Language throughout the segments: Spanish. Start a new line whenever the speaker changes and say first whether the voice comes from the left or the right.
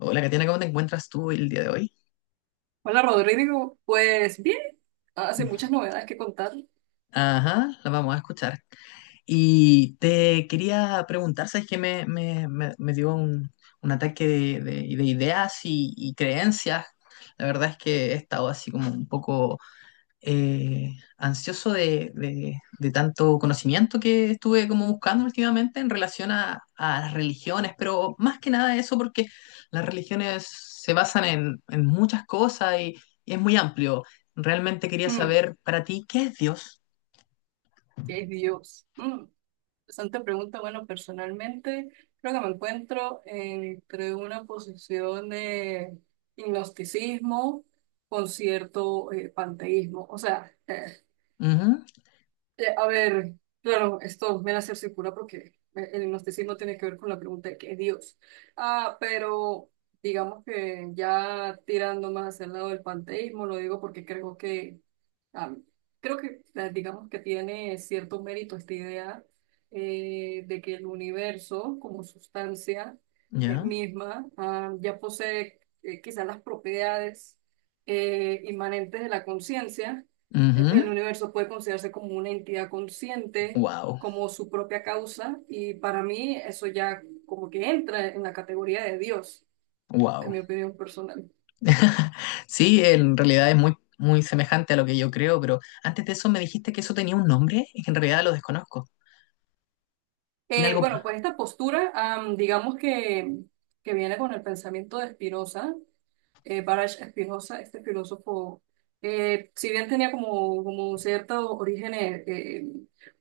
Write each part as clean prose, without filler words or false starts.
left: Hola, Katiana, ¿cómo te encuentras tú el día de hoy?
right: Hola Rodrigo, pues bien, hace muchas novedades que contar.
left: Ajá, la vamos a escuchar. Y te quería preguntar, ¿sabes qué? Me dio un ataque de ideas y creencias. La verdad es que he estado así como un poco ansioso de tanto conocimiento que estuve como buscando últimamente en relación a las religiones, pero más que nada eso porque las religiones se basan en muchas cosas y es muy amplio. Realmente quería
right: Mm,
left: saber para ti, ¿qué es Dios?
right: ¿Qué es Dios? Interesante pregunta. Bueno, personalmente creo que me encuentro entre una posición de gnosticismo con cierto panteísmo. O sea,
left: Ujú.
right: A ver, claro, esto me la cerciocura porque el gnosticismo tiene que ver con la pregunta de qué es Dios. Ah, pero digamos que ya tirando más hacia el lado del panteísmo, lo digo porque ah, creo que digamos que tiene cierto mérito esta idea de que el universo como sustancia
left: Ya.
right: misma ya posee quizás las propiedades inmanentes de la conciencia.
left: Ujú.
right: El universo puede considerarse como una entidad consciente,
left: Wow.
right: como su propia causa, y para mí eso ya como que entra en la categoría de Dios, en
left: Wow.
right: mi opinión personal.
left: Sí, en realidad es muy semejante a lo que yo creo, pero antes de eso me dijiste que eso tenía un nombre y que en realidad lo desconozco. ¿Tiene algo?
right: Bueno, pues esta postura, digamos que viene con el pensamiento de Spinoza, Baruch Spinoza, este filósofo, si bien tenía como ciertos orígenes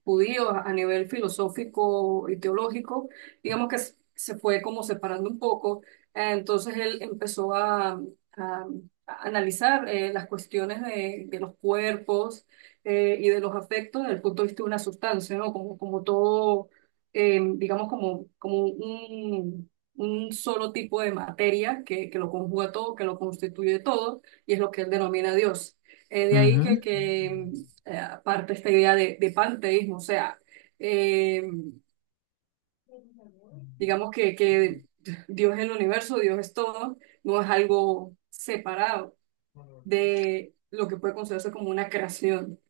right: judíos a nivel filosófico y teológico, digamos que se fue como separando un poco. Entonces él empezó a- a analizar las cuestiones de los cuerpos y de los afectos desde el punto de vista de una sustancia, ¿no? Como, como todo, digamos, como, como un solo tipo de materia que lo conjuga todo, que lo constituye todo, y es lo que él denomina Dios. De ahí
left: Ujú.
right: que aparte esta idea de panteísmo, o sea, eh, digamos que Dios es el universo, Dios es todo, no es algo separado de lo que puede considerarse como una creación.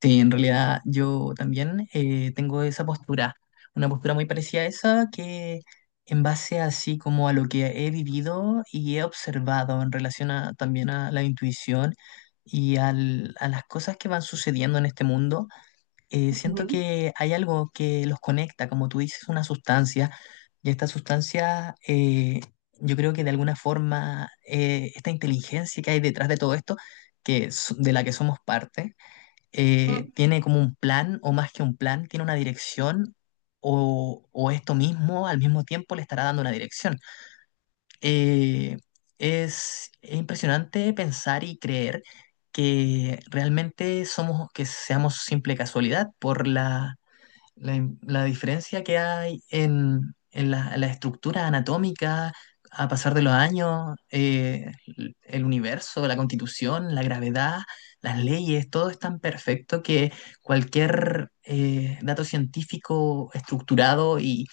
left: Sí, en realidad yo también tengo esa postura, una postura muy parecida a esa que en base así como a lo que he vivido y he observado en relación a, también a la intuición y a las cosas que van sucediendo en este mundo. Siento
right: Ujú.
left: que hay algo que los conecta, como tú dices, una sustancia, y esta sustancia, yo creo que de alguna forma, esta inteligencia que hay detrás de todo esto, de la que somos parte,
right: Mm,
left: tiene como un plan, o más que un plan, tiene una dirección, o esto mismo al mismo tiempo le estará dando una dirección. Eh, es impresionante pensar y creer que realmente somos, que seamos simple casualidad por la diferencia que hay en la estructura anatómica a pasar de los años, el universo, la constitución, la gravedad, las leyes, todo es tan perfecto que cualquier dato científico estructurado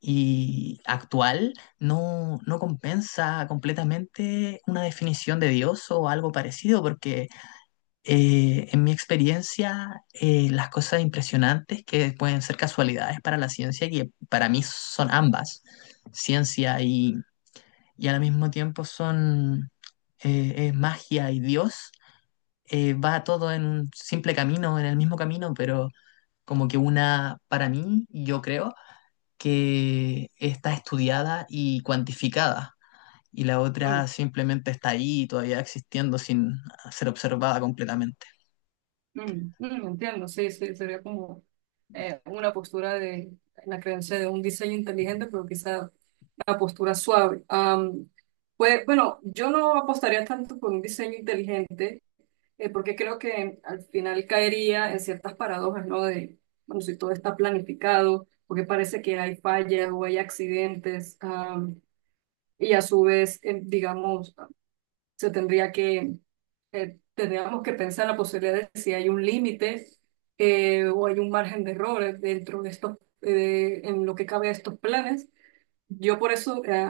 left: y actual no compensa completamente una definición de Dios o algo parecido, porque en mi experiencia, las cosas impresionantes que pueden ser casualidades para la ciencia, que para mí son ambas, ciencia y al mismo tiempo son es magia y Dios, va todo en un simple camino, en el mismo camino, pero como que una, para mí, yo creo que está estudiada y cuantificada. Y la
right: mm,
left: otra simplemente está ahí, todavía existiendo sin ser observada completamente.
right: entiendo, sí, sí, sería como una postura de la creencia de un diseño inteligente, pero quizá la postura suave. Pues bueno, yo no apostaría tanto por un diseño inteligente, porque creo que al final caería en ciertas paradojas, ¿no? De, bueno, si todo está planificado, porque parece que hay fallas o hay accidentes, y a su vez, digamos, se tendría que, tendríamos que pensar la posibilidad de si hay un límite o hay un margen de errores dentro de estos, en lo que cabe a estos planes. Yo por eso,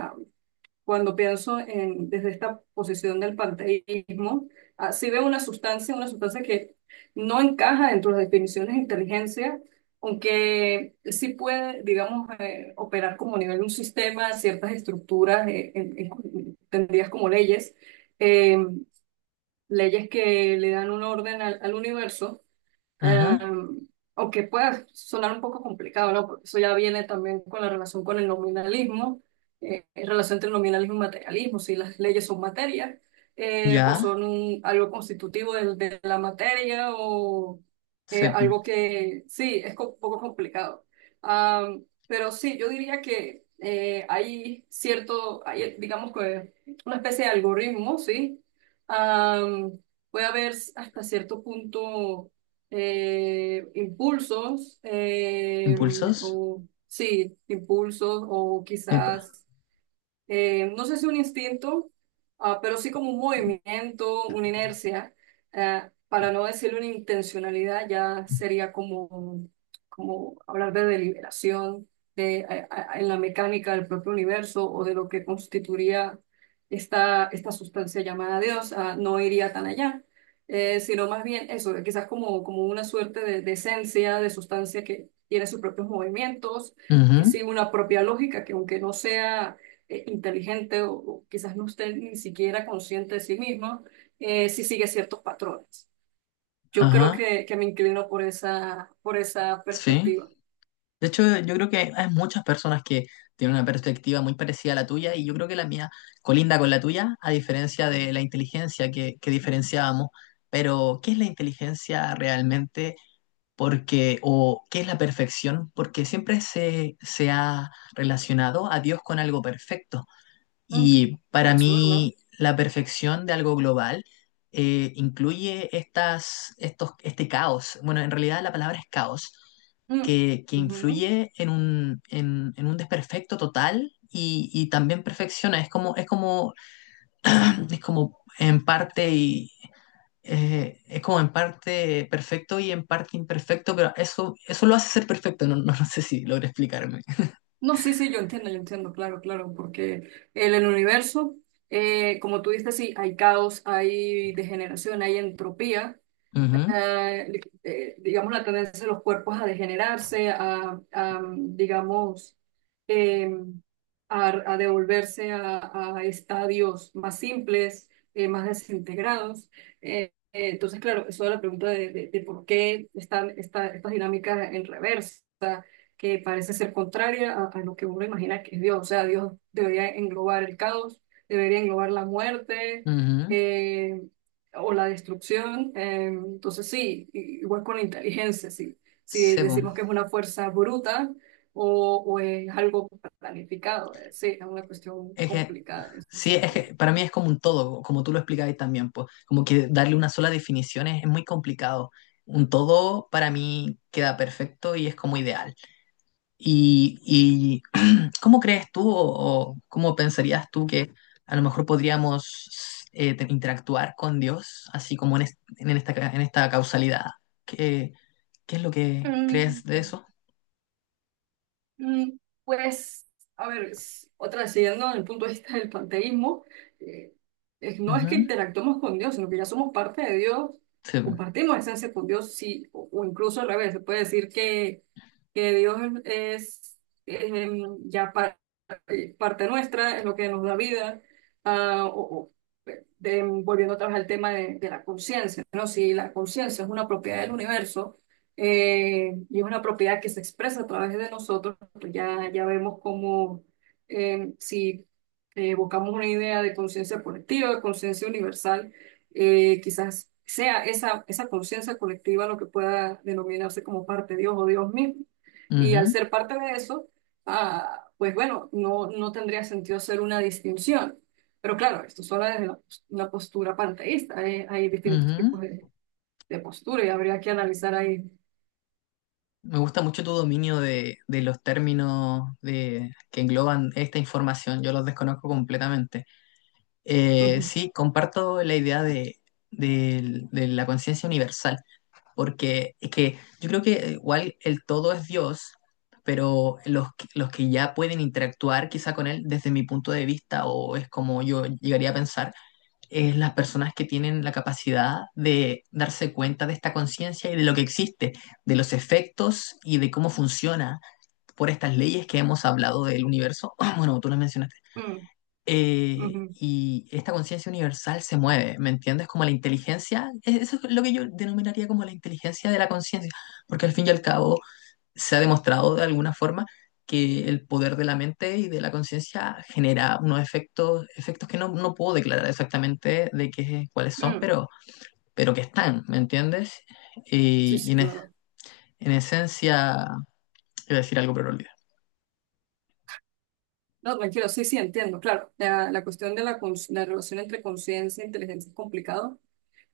right: cuando pienso en, desde esta posición del panteísmo, sí veo una sustancia que no encaja dentro de las definiciones de inteligencia, aunque sí puede, digamos, operar como a nivel de un sistema, ciertas estructuras entendidas como leyes, eh, leyes que le dan un orden al universo.
left: Ajá,
right: Em, aunque pueda sonar un poco complicado, ¿no? Porque eso ya viene también con la relación con el nominalismo, relación entre nominalismo y materialismo, si las leyes son materia, o
left: ya.
right: son algo constitutivo de la materia, o
left: Sí, po.
right: algo que sí, es un poco complicado. Pero sí, yo diría que hay cierto, hay, digamos que una especie de algoritmo, ¿sí? Am, puede haber hasta cierto punto impulsos,
left: Impulsos.
right: o sí, impulsos, o
left: Epa.
right: quizás no sé si un instinto, pero sí como un movimiento, una inercia, eh, para no decir una intencionalidad, ya sería como, como hablar de deliberación de, en la mecánica del propio universo o de lo que constituiría esta, esta sustancia llamada Dios, no iría tan allá. Sino más bien eso, de quizás como, como una suerte de esencia, de sustancia que tiene sus propios movimientos, que
left: Ujú.
right: sigue una propia lógica, que aunque no sea inteligente o quizás no esté ni siquiera consciente de sí mismo, si sigue ciertos patrones. Yo creo
left: Ajá,
right: que me inclino por esa
left: sí.
right: perspectiva.
left: De hecho, yo creo que hay muchas personas que tienen una perspectiva muy parecida a la tuya y yo creo que la mía colinda con la tuya, a diferencia de la inteligencia que diferenciábamos. Pero, ¿qué es la inteligencia realmente? Porque, o ¿qué es la perfección? Porque siempre se ha relacionado a Dios con algo perfecto.
right: Mm,
left: Y para
right: eso es verdad.
left: mí, la perfección de algo global incluye este caos. Bueno, en realidad la palabra es caos,
right: Mm,
left: que
right: ujú.
left: influye en en un desperfecto total y también perfecciona. Es como, es como en parte es como en parte perfecto y en parte imperfecto, pero eso lo hace ser perfecto. No sé si logré explicarme.
right: No, sí, sí, yo entiendo, claro, claro, porque el universo, como tú dices, sí, hay caos, hay degeneración, hay entropía,
left: Ujú,
right: eh, digamos, la tendencia de los cuerpos a degenerarse, a, digamos, eh, a devolverse a estadios más simples, más desintegrados. Entonces, claro, eso es la pregunta de por qué están estas dinámicas en reversa, que parece ser contraria a lo que uno imagina que es Dios. O sea, Dios debería englobar el caos, debería englobar la muerte
left: ujú.
right: eh, o la destrucción. Entonces sí, igual con la inteligencia, sí. Si
left: Sebo.
right: decimos que es una fuerza bruta o es algo planificado, sí, es una cuestión
left: Es que,
right: complicada en ese
left: sí, es
right: sentido.
left: que para mí es como un todo, como tú lo explicabas también, pues, como que darle una sola definición es muy complicado. Un todo para mí queda perfecto y es como ideal. Y cómo crees tú o cómo pensarías tú que a lo mejor podríamos interactuar con Dios, así como en esta, en esta causalidad? ¿Qué, qué es lo que crees de eso?
right: Pues, a ver, otra siguiendo desde el punto de vista del panteísmo, eh, no es que
left: Ujú,
right: interactuemos con Dios, sino que ya somos parte de Dios,
left: sí,
right: compartimos esencia con Dios, sí, o incluso al revés, se puede decir que Dios es, es parte nuestra, es lo que nos da vida. Ah, o, volviendo otra vez al tema de la conciencia, ¿no? Si la conciencia es una propiedad del universo y es una propiedad que se expresa a través de nosotros, pues ya, ya vemos cómo si buscamos una idea de conciencia colectiva, de conciencia universal, quizás sea esa, esa conciencia colectiva lo que pueda denominarse como parte de Dios o Dios mismo. Y al
left: ujú,
right: ser parte de eso, pues bueno, no, no tendría sentido hacer una distinción. Pero claro, esto solo desde la una postura panteísta. Hay distintos
left: ujú.
right: tipos de postura y habría que analizar ahí.
left: Me gusta mucho tu dominio de los términos de, que engloban esta información. Yo los desconozco completamente.
right: Ujú,
left: Sí, comparto la idea de, de la conciencia universal, porque es que yo creo que igual el todo es Dios, pero los que ya pueden interactuar quizá con él, desde mi punto de vista, o es como yo llegaría a pensar es las personas que tienen la capacidad de darse cuenta de esta conciencia y de lo que existe, de los efectos y de cómo funciona por estas leyes que hemos hablado del universo. Bueno, tú las mencionaste.
right: mm, ujú,
left: Y esta conciencia universal se mueve, ¿me entiendes? Como la inteligencia, eso es lo que yo denominaría como la inteligencia de la conciencia, porque al fin y al cabo se ha demostrado de alguna forma que el poder de la mente y de la conciencia genera unos efectos, efectos que no puedo declarar exactamente de qué, cuáles son,
right: mm.
left: pero que están, ¿me entiendes?
right: Sí,
left: Y, y
right: sí,
left: en, es-
right: claro.
left: en esencia, iba a decir algo, pero lo olvidé.
right: No, tranquilo, sí, sí, entiendo. Claro, la cuestión de la, la relación entre conciencia e inteligencia es complicado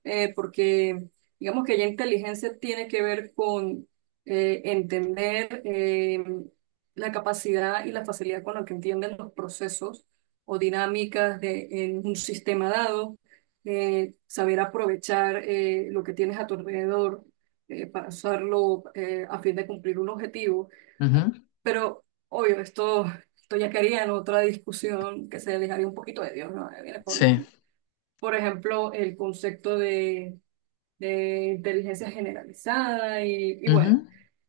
right: porque digamos que ya inteligencia tiene que ver con entender la capacidad y la facilidad con la que entienden los procesos o dinámicas de, en un sistema dado, saber aprovechar lo que tienes a tu alrededor para usarlo a fin de cumplir un objetivo.
left: Ujú.
right: Pero, obvio, esto ya quería en otra discusión que se alejaría un poquito de Dios, ¿no? Viene con,
left: Sí.
right: por ejemplo, el concepto de inteligencia generalizada y bueno,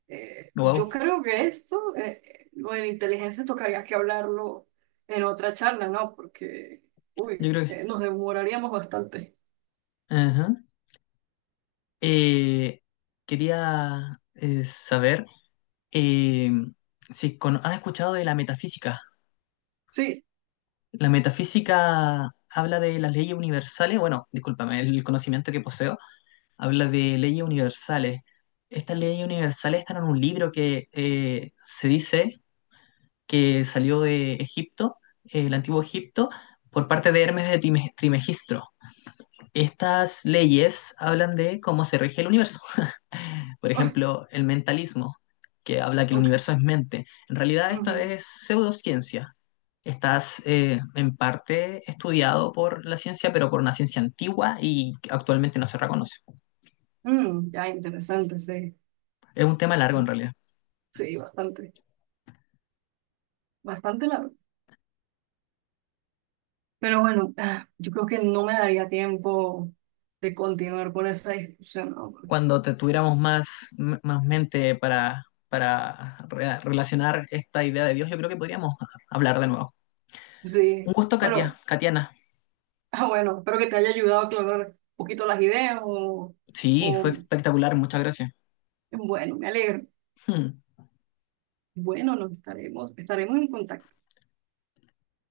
left: Wow.
right: yo creo que esto, lo de la inteligencia tocaría que hablarlo en otra charla, ¿no? Porque,
left: Yo
right: uy,
left: creo que...
right: nos demoraríamos bastante.
left: ajá. Eh, quería saber eh, si has escuchado de la metafísica.
right: Sí,
left: La metafísica habla de las leyes universales, bueno, discúlpame, el conocimiento que poseo habla de leyes universales. Estas leyes universales están en un libro que se dice que salió de Egipto, el antiguo Egipto, por parte de Hermes de Trimegistro. Estas leyes hablan de cómo se rige el universo. Por
right: ah,
left: ejemplo, el mentalismo, que habla que el
right: ok.
left: universo es mente. En realidad esto
right: Ujú.
left: es pseudociencia. Estás en parte estudiado por la ciencia, pero por una ciencia antigua y que actualmente no se reconoce.
right: Mm, ya, interesante, sí,
left: Es un tema largo en realidad.
right: sí, bastante, bastante largo. Pero bueno, yo creo que no me daría tiempo de continuar con esa discusión, ¿no? Porque,
left: Cuando te tuviéramos más, más mente para relacionar esta idea de Dios, yo creo que podríamos hablar de nuevo. Un
right: sí,
left: gusto, Katia,
right: bueno.
left: Katiana.
right: Ah, bueno, espero que te haya ayudado a aclarar un poquito las ideas
left: Sí, fue
right: o
left: espectacular, muchas gracias.
right: bueno, me alegro. Bueno, nos estaremos, estaremos en contacto.